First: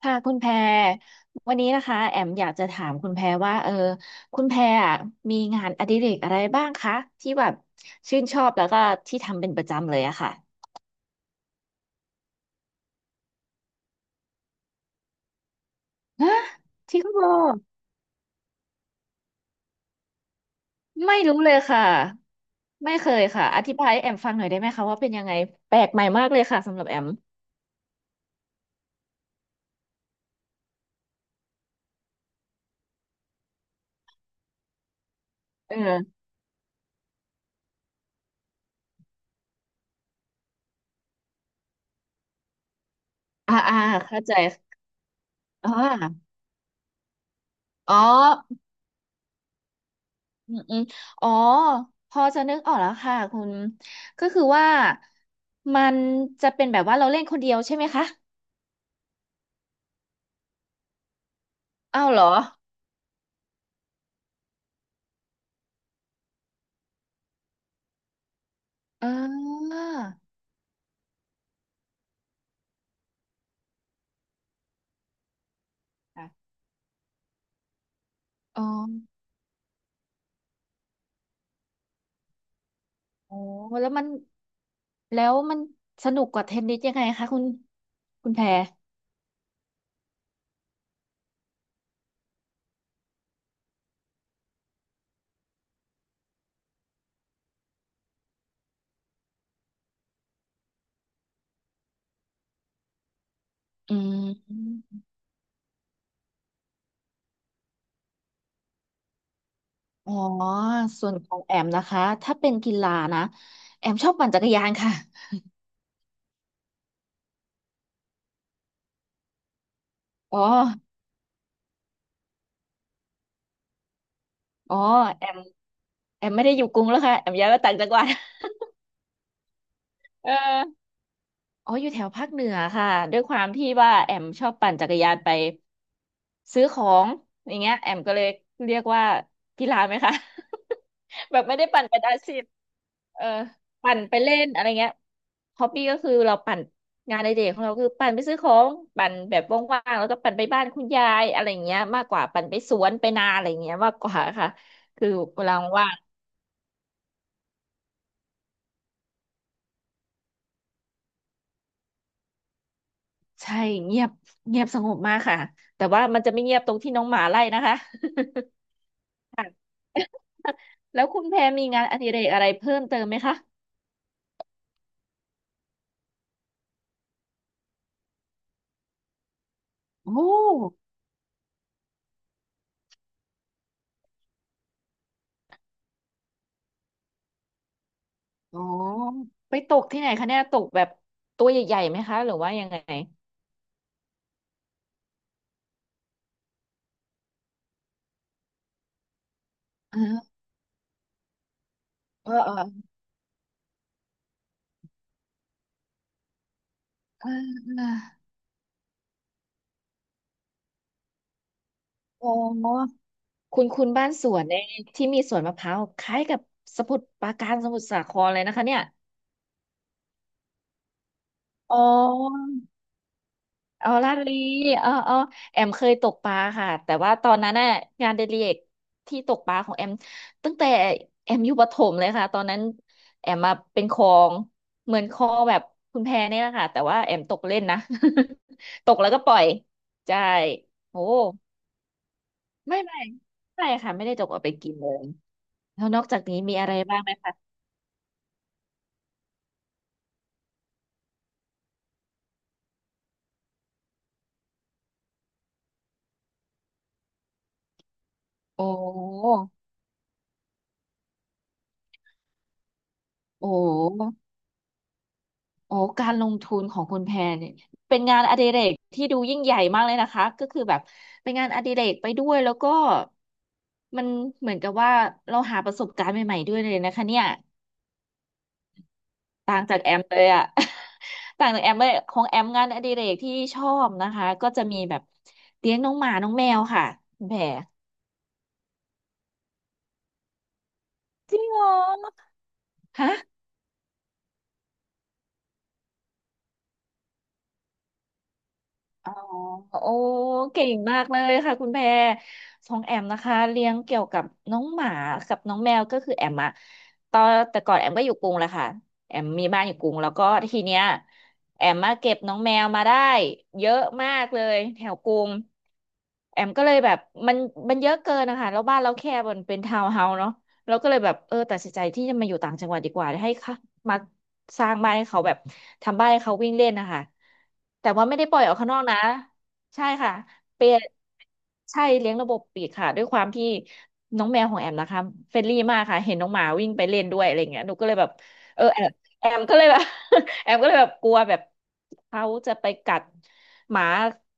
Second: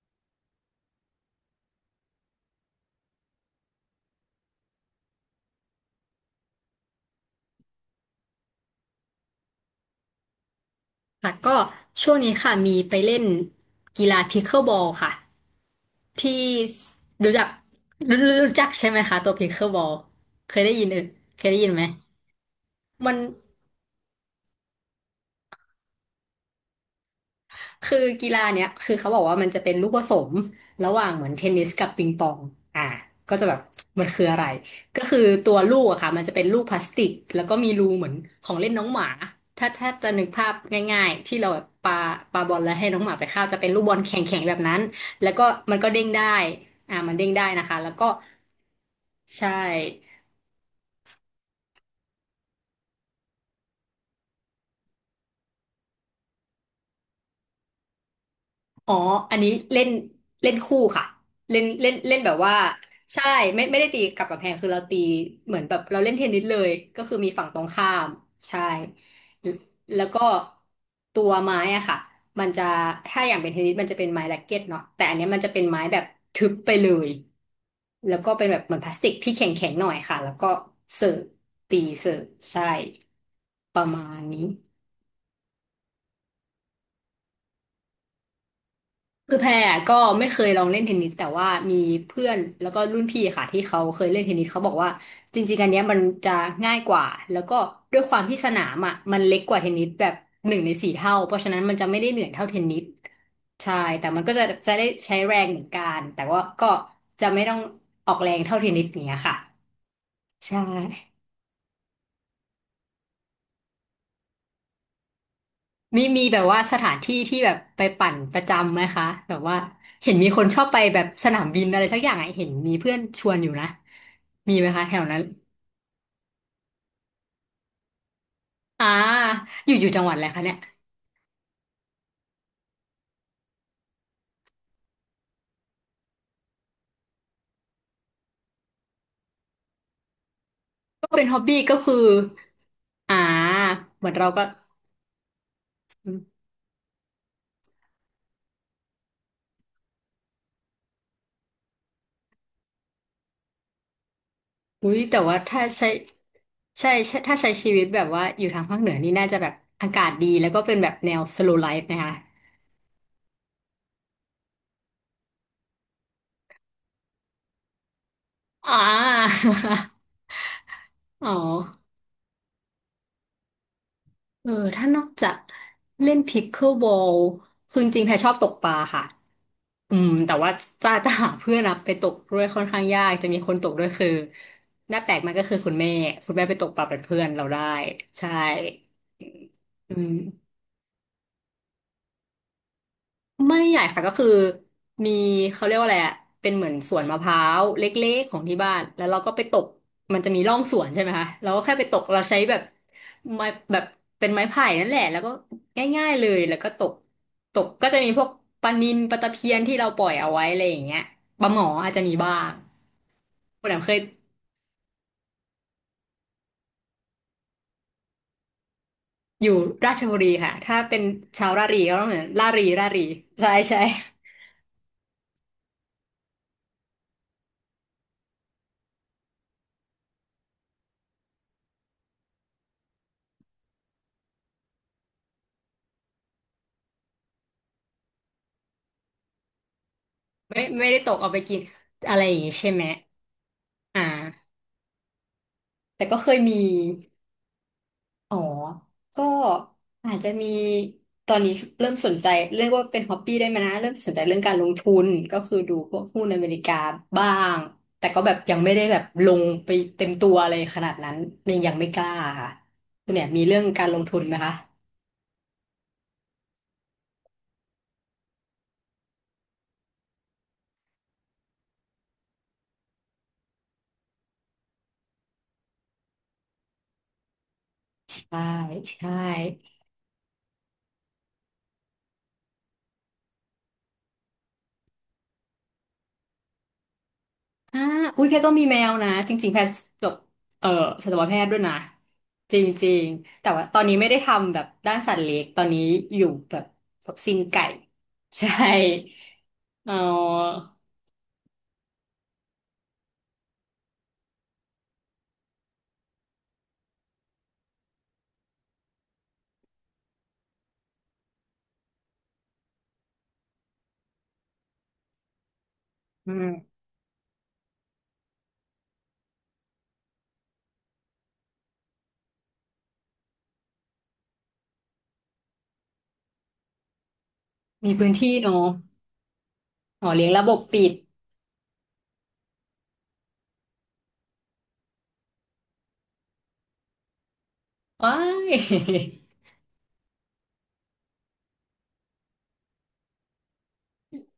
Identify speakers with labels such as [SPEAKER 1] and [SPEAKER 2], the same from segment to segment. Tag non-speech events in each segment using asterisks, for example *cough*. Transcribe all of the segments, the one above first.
[SPEAKER 1] ค่ะคุณแพรวันนี้นะคะแอมอยากจะถามคุณแพรว่าคุณแพรอะมีงานอดิเรกอะไรบ้างคะที่แบบชื่นชอบแล้วก็ที่ทำเป็นประจำเลยอะค่ะ
[SPEAKER 2] ค่ะก็ช่วงนี้ค่ะมีไปเล่นกีฬาพิ c เกิลบอลค่ะ
[SPEAKER 1] ฮะ
[SPEAKER 2] ที่
[SPEAKER 1] ทริงเหรอ
[SPEAKER 2] รู้จักรู้รู้จักใช่ไหมคะตัวพิ c เกิลบอลเคยได้ยิน
[SPEAKER 1] ไม่รู้
[SPEAKER 2] เคย
[SPEAKER 1] เลย
[SPEAKER 2] ได้ยินไหม
[SPEAKER 1] ค่ะไม่เค
[SPEAKER 2] มัน
[SPEAKER 1] ยค่ะอธิบายให้แอมฟังหน่อยได้ไหมคะว่าเป็นยังไงแปลกใหม่มากเลยค่ะสำหรับแอม
[SPEAKER 2] คือกีฬาเนี้ยคือเขาบอกว่ามันจะเป็นลูกผสมระหว่างเหมือนเทนนิสกับปิงปองอ่าก็จะแบบมันคืออะไรก็คือตัว
[SPEAKER 1] เอ
[SPEAKER 2] ลูกอะค่ะ
[SPEAKER 1] อ
[SPEAKER 2] มันจะเป็นลูกพลาสติกแล้วก็มีรูเหมือนของเล่นน้องหมาถ้าจะนึกภาพง่ายๆที่เราแบบปาปาบอลแล้วให้น้องหมาไปเข้า
[SPEAKER 1] อ่า
[SPEAKER 2] จะเป็น
[SPEAKER 1] อ่า
[SPEAKER 2] ลูกบอลแข
[SPEAKER 1] เข้าใจ
[SPEAKER 2] ็งๆแบบนั้นแล้วก็
[SPEAKER 1] อ่
[SPEAKER 2] มันก็เด้งได้
[SPEAKER 1] า
[SPEAKER 2] มันเด้งได้นะคะแล้ว
[SPEAKER 1] อ๋อ
[SPEAKER 2] ก็ใช่
[SPEAKER 1] อืมอืมอ๋อพอจะนึกออกแล้วค่ะคุณก็คือว่ามันจะเป็นแบบว่าเราเล่นคนเดียวใช่ไหมคะ
[SPEAKER 2] อ๋ออันนี้เล่นเล่นคู่ค่ะเล่นเล่น
[SPEAKER 1] อ้าว
[SPEAKER 2] เล่
[SPEAKER 1] เห
[SPEAKER 2] น
[SPEAKER 1] รอ
[SPEAKER 2] แบบว่าใช่ไม่ได้ตีกับกำแพงคือเราตีเหมือนแบบเราเล่นเทนนิสเลยก็คือมีฝั่งตรงข้ามใช่
[SPEAKER 1] อ่า
[SPEAKER 2] แล้วก็ตัวไม้อะค่ะมันจะถ้าอย่างเป็นเทนนิสมันจะเป็นไม้แร็กเก็ตเนาะแต่อันเนี้ยมันจะเป็นไม้แบบทึบ
[SPEAKER 1] ค่ะ
[SPEAKER 2] ไปเลยแล้วก็เป็นแบ
[SPEAKER 1] อ๋
[SPEAKER 2] บ
[SPEAKER 1] อ
[SPEAKER 2] เหมือนพลาสติกที่แข็งแข็งหน่อยค่ะแล้วก็เสิร์ฟตีเสิร์ฟใช่
[SPEAKER 1] โอ้
[SPEAKER 2] ประ
[SPEAKER 1] แล้วมัน
[SPEAKER 2] มาณนี้
[SPEAKER 1] แล้วมันสนุกกว่าเทนนิสยังไงคะคุณคุณแพร
[SPEAKER 2] คือแพรก็ไม่เคยลองเล่นเทนนิสแต่ว่ามีเพื่อนแล้วก็รุ่นพี่ค่ะที่เขาเคยเล่นเทนนิสเขาบอกว่าจริงๆอันเนี้ยมันจะง่ายกว่าแล้วก็ด้วยความที่สนามอ่ะมันเล็กกว่าเทนนิสแบบหนึ่งในสี่เท่าเพราะฉะนั้นมันจะไม่ได้เหนื่อยเท่าเทนนิสใช่
[SPEAKER 1] อื
[SPEAKER 2] แต่มัน
[SPEAKER 1] ม
[SPEAKER 2] ก็จะได้ใช้แรงเหมือนกันแต่ว่าก็จะไม่ต้องออกแรงเท่าเทนนิสอย่างเนี้ยค่ะ
[SPEAKER 1] อ๋อ
[SPEAKER 2] ใช่
[SPEAKER 1] ส่วนของแอมนะคะถ้าเป็นกีฬานะแอมชอบปั่นจักรยานค่ะ
[SPEAKER 2] มีแบบว่าสถานที่ที่แบบไปปั่นประจำไหมคะแบบว่าเห็นมี
[SPEAKER 1] อ๋อ
[SPEAKER 2] คนชอบไปแบบสนามบินอะไรสักอย่างไอะเห็นมีเพื่อนชวนอยู่นะมีไหม
[SPEAKER 1] อ๋อ
[SPEAKER 2] คะแถวนั้น
[SPEAKER 1] แอมแอมไม่ได้อยู่กรุงแล้วค่ะแอมย้ายมาต่างจังหวัด
[SPEAKER 2] อ่าอยู่จังหวัดอะไร
[SPEAKER 1] เออ
[SPEAKER 2] คะเนี่ย
[SPEAKER 1] อ๋ออยู่แถวภาคเหนือค่ะด้วยความที่ว่าแอมชอบปั่นจักรยานไปซื้อของอย่างเงี้ยแอมก็เลยเรียกว่ากีฬาไหมคะ
[SPEAKER 2] ก็เป็น
[SPEAKER 1] *laughs*
[SPEAKER 2] ฮ็
[SPEAKER 1] แบ
[SPEAKER 2] อบ
[SPEAKER 1] บไม่
[SPEAKER 2] บี้
[SPEAKER 1] ได้
[SPEAKER 2] ก็
[SPEAKER 1] ปั่น
[SPEAKER 2] คือ
[SPEAKER 1] เป็นอาชีพ
[SPEAKER 2] อ่า
[SPEAKER 1] เออปั่น
[SPEAKER 2] เหมือ
[SPEAKER 1] ไป
[SPEAKER 2] นเรา
[SPEAKER 1] เล่
[SPEAKER 2] ก็
[SPEAKER 1] นอะไรเงี้ยฮอบบี้ก็คือเราปั่นงานในเด็กของเราคือปั่นไปซื้อของปั่นแบบว่างๆแล้วก็ปั่นไปบ้านคุณยายอะไรเงี้ยมากกว่าปั่นไปสวนไปนาอะไรเงี้ยมากกว่าค่ะ
[SPEAKER 2] อุ้ย
[SPEAKER 1] คือ
[SPEAKER 2] แต่ว่า
[SPEAKER 1] เวลา
[SPEAKER 2] ถ้าใช้
[SPEAKER 1] ว่าง
[SPEAKER 2] ใช่ใช่ถ้าใช้ชีวิตแบบว่าอยู่ทางภาคเหนือนี่น่าจะแบบอากาศดีแล้วก็เป็นแบบแนว slow life นะคะ
[SPEAKER 1] ใช่เงียบเงียบสงบมากค่ะแต่ว่ามันจะไม่เงียบตรงที่น้องหมาไล่นะคะ *laughs*
[SPEAKER 2] อ่า *laughs*
[SPEAKER 1] แล้วคุณ
[SPEAKER 2] อ๋อ
[SPEAKER 1] แพรมีงานอดิเรกอะไรเพิ่มเติมไหมคะ
[SPEAKER 2] ถ้านอกจากเล่นพิกเกิลบอลคือจริงๆแพรชอบตกปลาค่ะอืม
[SPEAKER 1] โอ้
[SPEAKER 2] แต่ว่าจะ *laughs* จะหาเพื่อนอะไปตกด้วยค่อนข้างยากจะมีคนตกด้วยคือหน้าแปลกมากก็คือคุณแม่ไปตกปลาเป็นเพื่อนเราได้ใช่
[SPEAKER 1] อ๋อไปตก
[SPEAKER 2] อื
[SPEAKER 1] ที่ไหน
[SPEAKER 2] ม
[SPEAKER 1] คะเนี่ยตกแบบตัวใหญ่ๆ ไหมคะ หรือว่ายังไง
[SPEAKER 2] ไม่ใหญ่ค่ะก็คือมีเขาเรียกว่าอะไรอะเป็นเหมือนสวนมะพร้าวเล็กๆของที่บ้านแล้วเราก็ไปตก
[SPEAKER 1] เอ
[SPEAKER 2] มันจะ
[SPEAKER 1] อ
[SPEAKER 2] มีร่องสวนใช่ไหมคะเราก็แค่ไปตกเรา
[SPEAKER 1] เออ
[SPEAKER 2] ใช้
[SPEAKER 1] เอ
[SPEAKER 2] แบบ
[SPEAKER 1] อ
[SPEAKER 2] ไม้แบบเป็นไม้ไผ่นั่นแหละแล้วก็ง่ายๆเลยแล้วก็ตก
[SPEAKER 1] เออ
[SPEAKER 2] ตก
[SPEAKER 1] เอ
[SPEAKER 2] ก็จะมีพ
[SPEAKER 1] อ
[SPEAKER 2] วกปลานิลปลาตะเพียนที่เราปล่อยเอาไว้อะไรอย่างเงี้ยปลาหมออาจจะมี
[SPEAKER 1] โ
[SPEAKER 2] บ้าง
[SPEAKER 1] อคุ
[SPEAKER 2] คุ
[SPEAKER 1] ณ
[SPEAKER 2] ณแอม
[SPEAKER 1] คุณ
[SPEAKER 2] เคย
[SPEAKER 1] บ้านสวนในยที่มีสวนมะพร้าวคล้ายกับสมุทรปราการสมุทรสาครเลยนะคะเนี่ย
[SPEAKER 2] อยู่ราชบุรีค่ะถ้าเป็นชาวรา
[SPEAKER 1] อ๋
[SPEAKER 2] รี
[SPEAKER 1] อ
[SPEAKER 2] ก็ต้องเหมือนรารีรารีใช่ใช่
[SPEAKER 1] เอาลาดลีเออเออแอมเคยตกปลาค่ะแต่ว่าตอนนั้นน่ะงานเดลิเอกที่ตกปลาของแอมตั้งแต่แอมอยู่ประถมเลยค่ะตอนนั้นแอมมาเป็นคลองเหมือนคลองแบบคุณแพเนี่ยแหละค่ะแต่ว่าแอมตกเล่นนะ *laughs* ตกแล้วก็ปล่อยใช่
[SPEAKER 2] ไม่ได้
[SPEAKER 1] โอ้
[SPEAKER 2] ตกเอาไปกินอะไรอย่างงี้ใช่
[SPEAKER 1] ไม่
[SPEAKER 2] ไหม
[SPEAKER 1] ไม่ไม่ค่ะ
[SPEAKER 2] อ่
[SPEAKER 1] ไม่ได้ตกเอา
[SPEAKER 2] า
[SPEAKER 1] ไปกินเลยแล้วน
[SPEAKER 2] แต่
[SPEAKER 1] อก
[SPEAKER 2] ก็
[SPEAKER 1] จาก
[SPEAKER 2] เค
[SPEAKER 1] นี้
[SPEAKER 2] ย
[SPEAKER 1] มี
[SPEAKER 2] มี
[SPEAKER 1] อะไรบ้างไหมคะ
[SPEAKER 2] อ๋อ ก็อาจจะมีตอนนี้เริ่มสนใจเรียกว่าเป็นฮอ b ปี้ได้ไหมนะเริ่มสนใจเรื่องการลงทุนก็คือดูพวกหุ้นอเมริกาบ้างแต่ก็แบบยัง
[SPEAKER 1] โอ้
[SPEAKER 2] ไม่ได้แบบลง
[SPEAKER 1] โห
[SPEAKER 2] ไปเต็มตัวเลยขนาดนั้นยังไม่กล้าค่ะคุณเนี่ยมี
[SPEAKER 1] โอ้
[SPEAKER 2] เรื่อง
[SPEAKER 1] โ
[SPEAKER 2] การลงทุน
[SPEAKER 1] ห
[SPEAKER 2] ไหมคะ
[SPEAKER 1] โอ้การลงทุนของคุณแพรเนี่ยเป็นงานอดิเรกที่ดูยิ่งใหญ่มากเลยนะคะก็คือแบบเป็นงานอดิเรกไปด้วยแล้วก็มันเหมือนกับว่าเราหาประสบการณ์ใหม่ๆด้วยเลยนะคะเนี่ย
[SPEAKER 2] ใช่ใช่
[SPEAKER 1] ต่างจากแอมเลยอะ *laughs* ต่างจากแอมเลยของแอมงานอดิเรกที่ชอบนะคะก็จะมีแบบเลี้ยงน้องหมาน้องแมวค่ะคุณแพร
[SPEAKER 2] อ่าอุ้ยแพทก็มีแมวนะจริงๆแพทจบเอ่อสัตว
[SPEAKER 1] จ
[SPEAKER 2] แพ
[SPEAKER 1] ริ
[SPEAKER 2] ท
[SPEAKER 1] ง
[SPEAKER 2] ย์ด้ว
[SPEAKER 1] เห
[SPEAKER 2] ย
[SPEAKER 1] รอ
[SPEAKER 2] นะจริง
[SPEAKER 1] ฮะ
[SPEAKER 2] ๆแต่ว่าตอนนี้ไม่ได้ทำแบบด้านสัตว์เลี้ยงตอนนี้อยู่แบบซิงไก่ใช่
[SPEAKER 1] อ๋อโอ้
[SPEAKER 2] เออ
[SPEAKER 1] เก่งมากเลยค่ะคุณแพรของแอมนะคะเลี้ยงเกี่ยวกับน้องหมากับน้องแมวก็คือแอมอะตอนแต่ก่อนแอมก็อยู่กรุงแหละค่ะแอมมีบ้านอยู่กรุงแล้วก็ทีเนี้ยแอมมาเก็บน้องแมวมาได้เยอะมากเลยแถวกรุง
[SPEAKER 2] อื
[SPEAKER 1] แอ
[SPEAKER 2] ม
[SPEAKER 1] มก็เลยแบบมันมันเยอะเกินนะคะแล้วบ้านเราแคบมันเป็นทาวน์เฮาส์เนาะ เราก็เลยแบบตัดสินใจที่จะมาอยู่ต่างจังหวัดดีกว่าให้ค่ะมาสร้างบ้านให้เขาแบบทำบ้านให้เขาวิ่งเล่นนะคะแต่
[SPEAKER 2] มี
[SPEAKER 1] ว่า
[SPEAKER 2] พื้น
[SPEAKER 1] ไม่ได้
[SPEAKER 2] ที่
[SPEAKER 1] ปล่อย
[SPEAKER 2] เน
[SPEAKER 1] ออก
[SPEAKER 2] อะ
[SPEAKER 1] ข้างนอกนะใช่
[SPEAKER 2] อ๋อ
[SPEAKER 1] ค่ะ
[SPEAKER 2] เลี้ยงระบบ
[SPEAKER 1] เป็น
[SPEAKER 2] ปิด
[SPEAKER 1] ใช่เลี้ยงระบบปิดค่ะด้วยความที่น้องแมวของแอมนะคะเฟรนลี่มากค่ะเห็นน้องหมาวิ่งไปเล่นด้วยอะไรเงี้ยหนูก็เลยแบบ
[SPEAKER 2] ว้าย
[SPEAKER 1] เออแอมแอมก็เลยแบบ *laughs* แอมก็เลยแบบกลัวแบบเขาจะไปกัดหมา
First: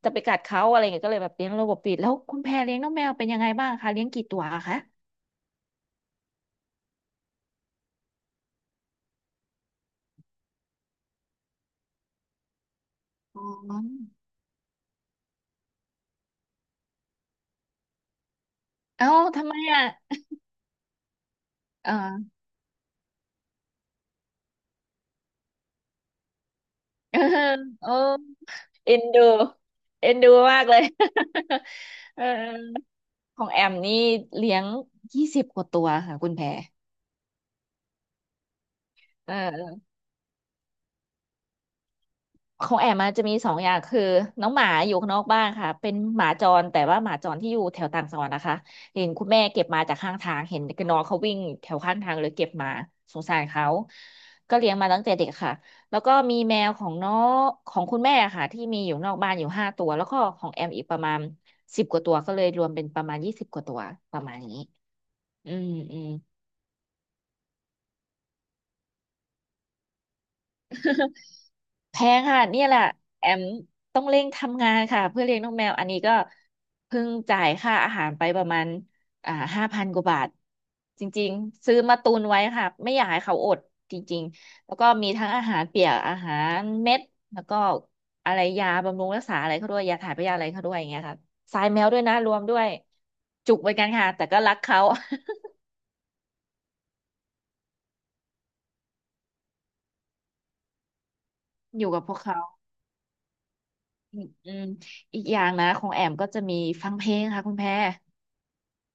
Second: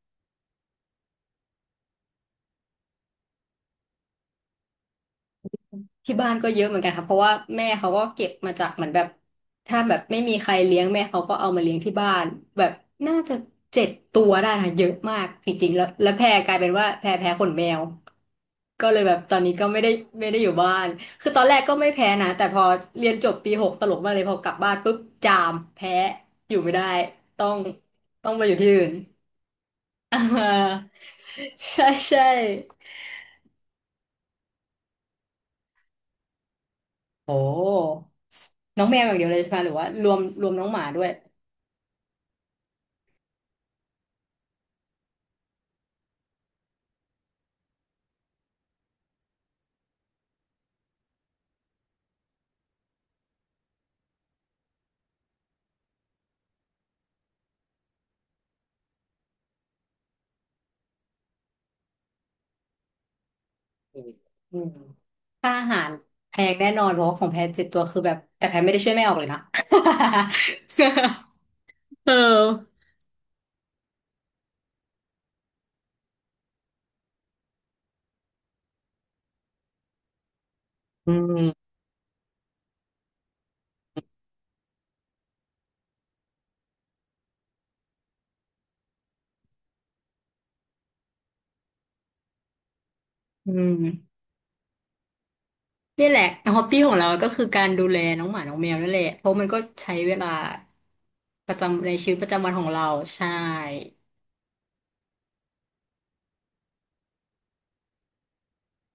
[SPEAKER 1] จะไปกัดเขาอะไรเงี้ยก็เลยแบบเลี้ยงระบบปิดแล้วคุณแพรเลี้ยงน้องแมวเป็นยังไงบ้างคะเลี้ยงกี่ตัวคะ
[SPEAKER 2] ที่บ้านก็เยอะเหมือนกันค่ะเพราะว่าแม่เขาก็เก็บมาจากเหมือนแบบถ้าแบบไม่มีใครเลี้ยงแม่เขาก็เอามาเลี้ยงที่บ้านแบบน่าจะ
[SPEAKER 1] อ๋อ
[SPEAKER 2] เจ็ดตัวได้ค่ะเยอะมากจริงๆแล้วแพรกลายเป็นว่าแพรแพ้ขนแมวก็เลย
[SPEAKER 1] เอ้า
[SPEAKER 2] แบบตอน
[SPEAKER 1] ทำ
[SPEAKER 2] นี้
[SPEAKER 1] ไม
[SPEAKER 2] ก็ไม่
[SPEAKER 1] อ่ะ
[SPEAKER 2] ได้อยู่บ้านคือตอนแรกก็ไม่แพ้นะ
[SPEAKER 1] อ่า
[SPEAKER 2] แต่พอเรียนจบปีหกตลกมากเลยพอกลับบ้านปุ๊บจามแพ้อยู่ไม่ได้
[SPEAKER 1] เออ
[SPEAKER 2] ต้อง
[SPEAKER 1] เออ
[SPEAKER 2] ต้องไปอยู่ที่อื่น
[SPEAKER 1] เอ็นดูเอ็
[SPEAKER 2] *laughs* อ่
[SPEAKER 1] นดูมากเลย
[SPEAKER 2] าใช่
[SPEAKER 1] *laughs* เอ
[SPEAKER 2] ใช่
[SPEAKER 1] อของแอมนี่เลี้ยงยี่สิบกว่าตัวค่ะคุณแพร
[SPEAKER 2] โอ้น้องแมวอย่างเดีย
[SPEAKER 1] เ
[SPEAKER 2] วเลยใช่ไหมหรือ
[SPEAKER 1] ออ
[SPEAKER 2] ว่ารวมรวมน้องหมาด้วย
[SPEAKER 1] ของแอมมันจะมี2 อย่างคือน้องหมาอยู่ข้างนอกบ้านค่ะเป็นหมาจรแต่ว่าหมาจรที่อยู่แถวต่างจังหวัดนะคะเห็นคุณแม่เก็บมาจากข้างทางเห็นน้องเขาวิ่งแถวข้างทางเลยเก็บมาสงสารเขาก็เลี้ยงมาตั้งแต่เด็กค่ะแล้วก็มีแมวของน้องของคุณแม่ค่ะที่มีอยู่นอกบ้านอยู่5 ตัวแล้วก็ของแอมอีกประมาณสิบกว่าตัวก็เลยรวมเป็นประมาณยี่สิบกว่าตัวประมาณ
[SPEAKER 2] อื
[SPEAKER 1] นี้
[SPEAKER 2] ม
[SPEAKER 1] อื
[SPEAKER 2] ค่าอา
[SPEAKER 1] ม
[SPEAKER 2] หาร
[SPEAKER 1] อืม
[SPEAKER 2] แพงแน่นอนเพราะว่าของแพงเจ็ดตัวคือแบบแต่แพงไม่ได้ช่วยแม่ออกเลยนะ
[SPEAKER 1] แพ
[SPEAKER 2] *laughs* เอ
[SPEAKER 1] งค่ะ
[SPEAKER 2] อ
[SPEAKER 1] เนี่ยแหละแอมต้องเร่งทำงานค่ะเพื่อเลี้ยงน้องแมวอันนี้ก็เพิ่งจ่ายค่าอาหารไปประมาณ5 พันกว่าบาทจ
[SPEAKER 2] อื
[SPEAKER 1] ริงๆ
[SPEAKER 2] ม
[SPEAKER 1] ซื้อมาตุนไว้ค่ะไม่อยากให้เขาอดจริงๆแล้วก็มีทั้งอาหารเปียกอาหารเม็ดแล้วก็อะไรยาบำรุงรักษาอะไรเขาด้วยยาถ่ายพยาธิอะไรเขาด้วยอย่างเงี้ยค่ะทรายแมวด้วยนะรวมด้วย
[SPEAKER 2] อื
[SPEAKER 1] จุกเหมือนกันค่ะ
[SPEAKER 2] ม
[SPEAKER 1] แต่ก็รักเขา
[SPEAKER 2] นี่แหละฮอบบี้ของเราก็คือการดูแลน้องหมาน้องแมวนั่นแหละเพราะมันก็ใช้เวลาประ
[SPEAKER 1] *laughs* อ
[SPEAKER 2] จำ
[SPEAKER 1] ยู่
[SPEAKER 2] ใน
[SPEAKER 1] กับ
[SPEAKER 2] ชี
[SPEAKER 1] พ
[SPEAKER 2] วิต
[SPEAKER 1] วก
[SPEAKER 2] ประ
[SPEAKER 1] เขา
[SPEAKER 2] จำวันของเราใช่
[SPEAKER 1] อืมอืมอีกอย่างนะของแอมก็จะมีฟังเพลงค่ะคุณแพร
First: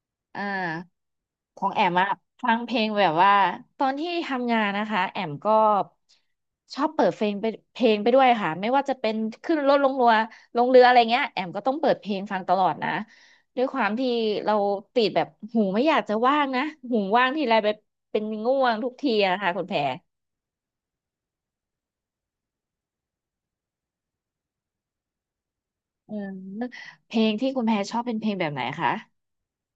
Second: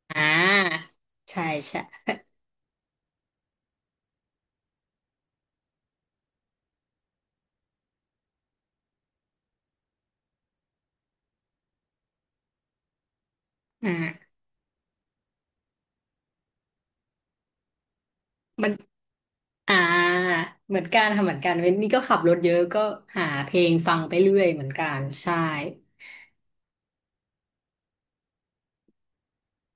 [SPEAKER 2] อ่
[SPEAKER 1] อ่
[SPEAKER 2] า
[SPEAKER 1] า
[SPEAKER 2] ใช่
[SPEAKER 1] ของ
[SPEAKER 2] ใช่
[SPEAKER 1] แอมอะฟังเพลงแบบว่าตอนที่ทำงานนะคะแอมก็ชอบเปิดเพลงไปด้วยค่ะไม่ว่าจะเป็นขึ้นรถลงเรือลงเรืออะไรเงี้ยแอมก็ต้องเปิดเพลงฟังตลอดนะด้วยความที่
[SPEAKER 2] อ่า
[SPEAKER 1] เราติดแบบหูไม่อยากจะว่างนะหูว่างทีไรไปเป็นง่
[SPEAKER 2] มั
[SPEAKER 1] ว
[SPEAKER 2] น
[SPEAKER 1] งทุกทีอะค่ะคุณแพ
[SPEAKER 2] อ่า
[SPEAKER 1] ร
[SPEAKER 2] เหมือนกันค่ะเหมือนกันเว้นนี่ก็ขับรถเยอะก็หาเพลงฟังไปเรื่อยเหมือนกันใช่
[SPEAKER 1] เออเพลงที่คุณแพรชอบเป็นเพลงแบบไหนคะ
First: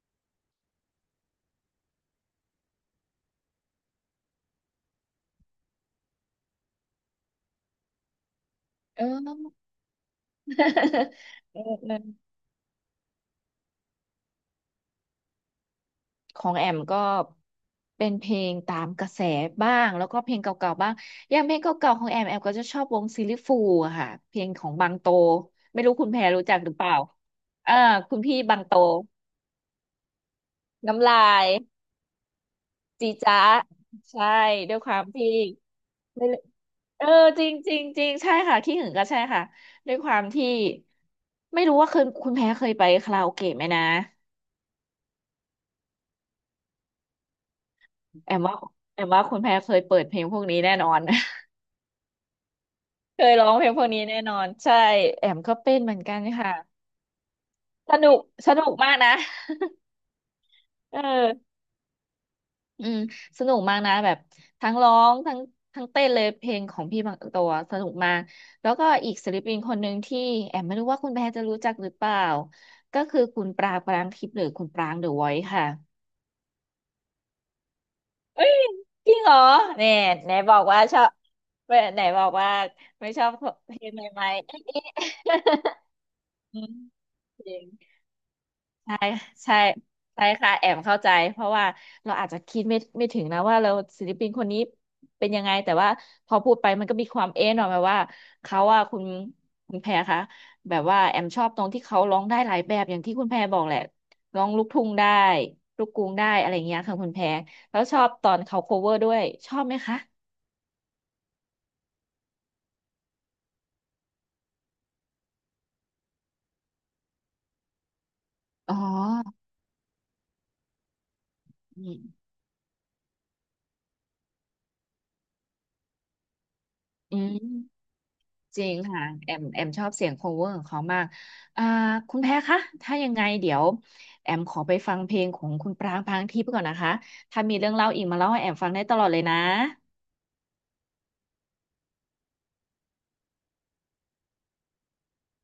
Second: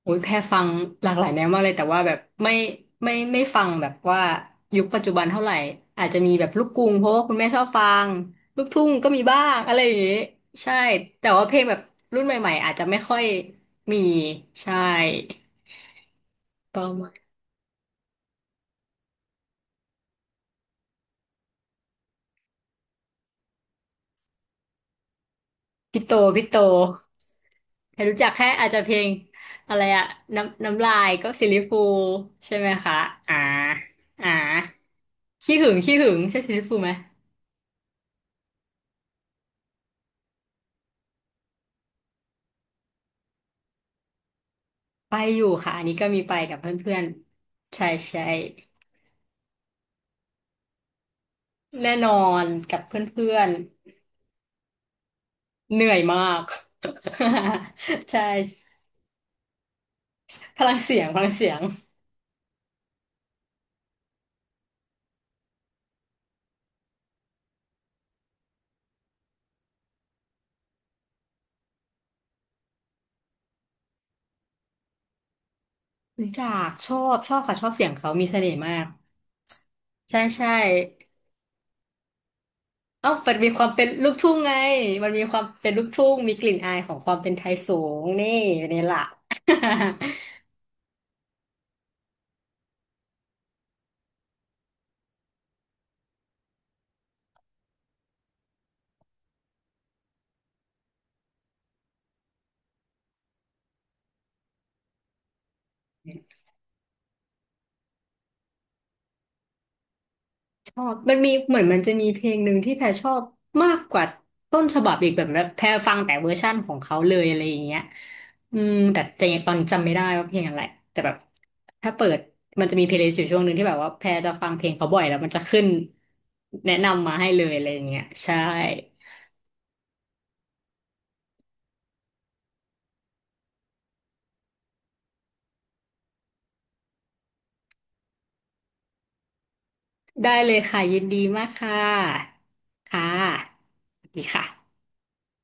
[SPEAKER 2] โอ้ยแพรฟังหลากหลายแนวมากเลยแต่ว่าแบบไม่ไม่ฟังแบบว่ายุคปัจจุบันเท่าไหร่อาจจะมีแบบลูกกรุงเพราะว่าคุณแม่ชอบฟังลูกทุ่ง
[SPEAKER 1] เอ
[SPEAKER 2] ก็มีบ้า
[SPEAKER 1] อ
[SPEAKER 2] งอะไรอย่างงี้ใช่
[SPEAKER 1] *laughs*
[SPEAKER 2] แต่ว่าเพล
[SPEAKER 1] เอ
[SPEAKER 2] งแบบรุ่น
[SPEAKER 1] อ
[SPEAKER 2] ใหม่ๆอาจจะไม่ค่อยมีใช่
[SPEAKER 1] ของแอ
[SPEAKER 2] ป
[SPEAKER 1] ม
[SPEAKER 2] ระ
[SPEAKER 1] ก็
[SPEAKER 2] มาณ
[SPEAKER 1] เป็นเพลงตามกระแสบ้างแล้วก็เพลงเก่าๆบ้างอย่างเพลงเก่าๆของแอมแอมก็จะชอบวงซิลลี่ฟูลอะค่ะเพลงของบางโตไม่รู้คุณแพรรู้
[SPEAKER 2] พี่โต
[SPEAKER 1] จักหรือเปล่าอ่า
[SPEAKER 2] แค่
[SPEAKER 1] คุ
[SPEAKER 2] รู้
[SPEAKER 1] ณ
[SPEAKER 2] จัก
[SPEAKER 1] พี่
[SPEAKER 2] แค่
[SPEAKER 1] บาง
[SPEAKER 2] อาจ
[SPEAKER 1] โต
[SPEAKER 2] จะเพลงอะไรอะน้ำลา
[SPEAKER 1] น้ำ
[SPEAKER 2] ย
[SPEAKER 1] ลา
[SPEAKER 2] ก็ซิ
[SPEAKER 1] ย
[SPEAKER 2] ลลิฟูใช่ไหมคะ
[SPEAKER 1] จี
[SPEAKER 2] อ่า
[SPEAKER 1] จ๊ะใช่
[SPEAKER 2] อ่า
[SPEAKER 1] ด้วยความที่
[SPEAKER 2] ขี้หึงขี้หึง
[SPEAKER 1] ไม่
[SPEAKER 2] ใช่
[SPEAKER 1] รู้
[SPEAKER 2] ซิลลิฟูไหม
[SPEAKER 1] เออจริงจริงจริงใช่ค่ะขี้หึงก็ใช่ค่ะด้วยความที่ไม่รู้ว่าเคยคุณแพ้เคยไปคาราโอเกะไหมนะ
[SPEAKER 2] ไปอยู่ค่ะอันนี้ก็มีไปกับเพื่อนๆใช่ใช่
[SPEAKER 1] แอมว่าแอมว่าคุณแพ้เคยเปิดเพลงพวกนี้แน่นอน
[SPEAKER 2] แน่นอนกับเพ
[SPEAKER 1] เค
[SPEAKER 2] ื่
[SPEAKER 1] ย
[SPEAKER 2] อ
[SPEAKER 1] ร้อ
[SPEAKER 2] น
[SPEAKER 1] งเพลงพวกนี้แน่นอนใช่แอมก็
[SPEAKER 2] ๆ
[SPEAKER 1] เป็น
[SPEAKER 2] เหนื่
[SPEAKER 1] เหมื
[SPEAKER 2] อ
[SPEAKER 1] อ
[SPEAKER 2] ย
[SPEAKER 1] นกั
[SPEAKER 2] มา
[SPEAKER 1] น
[SPEAKER 2] ก *laughs*
[SPEAKER 1] ค่ะสนุก
[SPEAKER 2] ใช่
[SPEAKER 1] สนุกมากนะ
[SPEAKER 2] พลัง
[SPEAKER 1] เอ
[SPEAKER 2] เสียงพลังเสี
[SPEAKER 1] อ
[SPEAKER 2] ยง
[SPEAKER 1] อืมสนุกมากนะแบบทั้งร้องทั้งเต้นเลยเพลงของพี่บางตัวสนุกมากแล้วก็อีกศิลปินคนหนึ่งที่แอมไม่รู้ว่าคุณแพรจะรู้จักหรือเปล่าก็คือคุณปรางปรางทิพย์หรือคุณปรางเดอะวอยซ์ค่ะ
[SPEAKER 2] รู้จักชอบชอบค่ะชอบเสียงเขามีเส
[SPEAKER 1] เอ้
[SPEAKER 2] น่
[SPEAKER 1] ย
[SPEAKER 2] ห์มาก
[SPEAKER 1] จริงเหรอเนี่ย
[SPEAKER 2] ใช่
[SPEAKER 1] ไหน
[SPEAKER 2] ใช่
[SPEAKER 1] บอกว่าชอบไหนบอกว่าไม่
[SPEAKER 2] เอ้า
[SPEAKER 1] ชอบ
[SPEAKER 2] มันมีความ
[SPEAKER 1] เพล
[SPEAKER 2] เป็น
[SPEAKER 1] งใ
[SPEAKER 2] ลูก
[SPEAKER 1] หม่
[SPEAKER 2] ทุ่ง
[SPEAKER 1] ๆ
[SPEAKER 2] ไงมันมีความเป็นลูกทุ่งมีก
[SPEAKER 1] *laughs*
[SPEAKER 2] ลิ่
[SPEAKER 1] อื
[SPEAKER 2] นอา
[SPEAKER 1] ม
[SPEAKER 2] ยของความเป็น
[SPEAKER 1] จ
[SPEAKER 2] ไทย
[SPEAKER 1] ริง
[SPEAKER 2] สูงนี่นี่
[SPEAKER 1] ใช่
[SPEAKER 2] ล่ะ
[SPEAKER 1] ใช่
[SPEAKER 2] *laughs*
[SPEAKER 1] ใช่ค่ะแอมเข้าใจเพราะว่าเราอาจจะคิดไม่ถึงนะว่าเราศิลปินคนนี้เป็นยังไงแต่ว่าพอพูดไปมันก็มีความเอ๊ะหน่อยแบบว่าเขาว่าคุณแพรคะแบบว่าแอมชอบตรงที่เขาร้องได้หลายแบบอย่างที่คุณแพรบอกแหละร้องลูกทุ่งได้ลูกกรุงได้อะไรอย่างเงี้ยค่ะคุณแพรแล้วชอบตอนเขา cover ด้วยชอบไหมคะ
[SPEAKER 2] ชอบมันมีเหมือนมันจะมีเพลงหนึ่งที่แพรชอบมากกว่าต้นฉบับอีกแบบแบบแพรฟังแต่เวอร์ชั่นของเขาเลยอะไรอย่างเงี้ย
[SPEAKER 1] อ๋อ
[SPEAKER 2] แต่ยังตอนนี้จำไม่ได้ว่าเพลงอะไรแต่แบบ
[SPEAKER 1] อื
[SPEAKER 2] ถ้า
[SPEAKER 1] ม
[SPEAKER 2] เปิดมันจะมีเพลย์ลิสต์อยู่ช่วงหนึ่งที่แบบว่าแพรจะฟังเพลงเขาบ่อยแล้วมันจะขึ้นแนะนำมา
[SPEAKER 1] อื
[SPEAKER 2] ให้
[SPEAKER 1] ม
[SPEAKER 2] เลยอะไรอย่างเงี้ยใช่
[SPEAKER 1] จริงค่ะแอมแอมชอบเสียง cover ของเขามากอ่าคุณแพ้คะถ้ายังไงเดี๋ยวแอมขอไปฟังเพลงของคุณปรางพรางทิพย์ก่อนนะคะถ้ามีเรื่องเล่าอีกมาเล่าให้แอมฟังได้ตลอดเลยนะ
[SPEAKER 2] ได้เลยค่ะยินดีมากค่ะค่ะสวัสดีค่ะ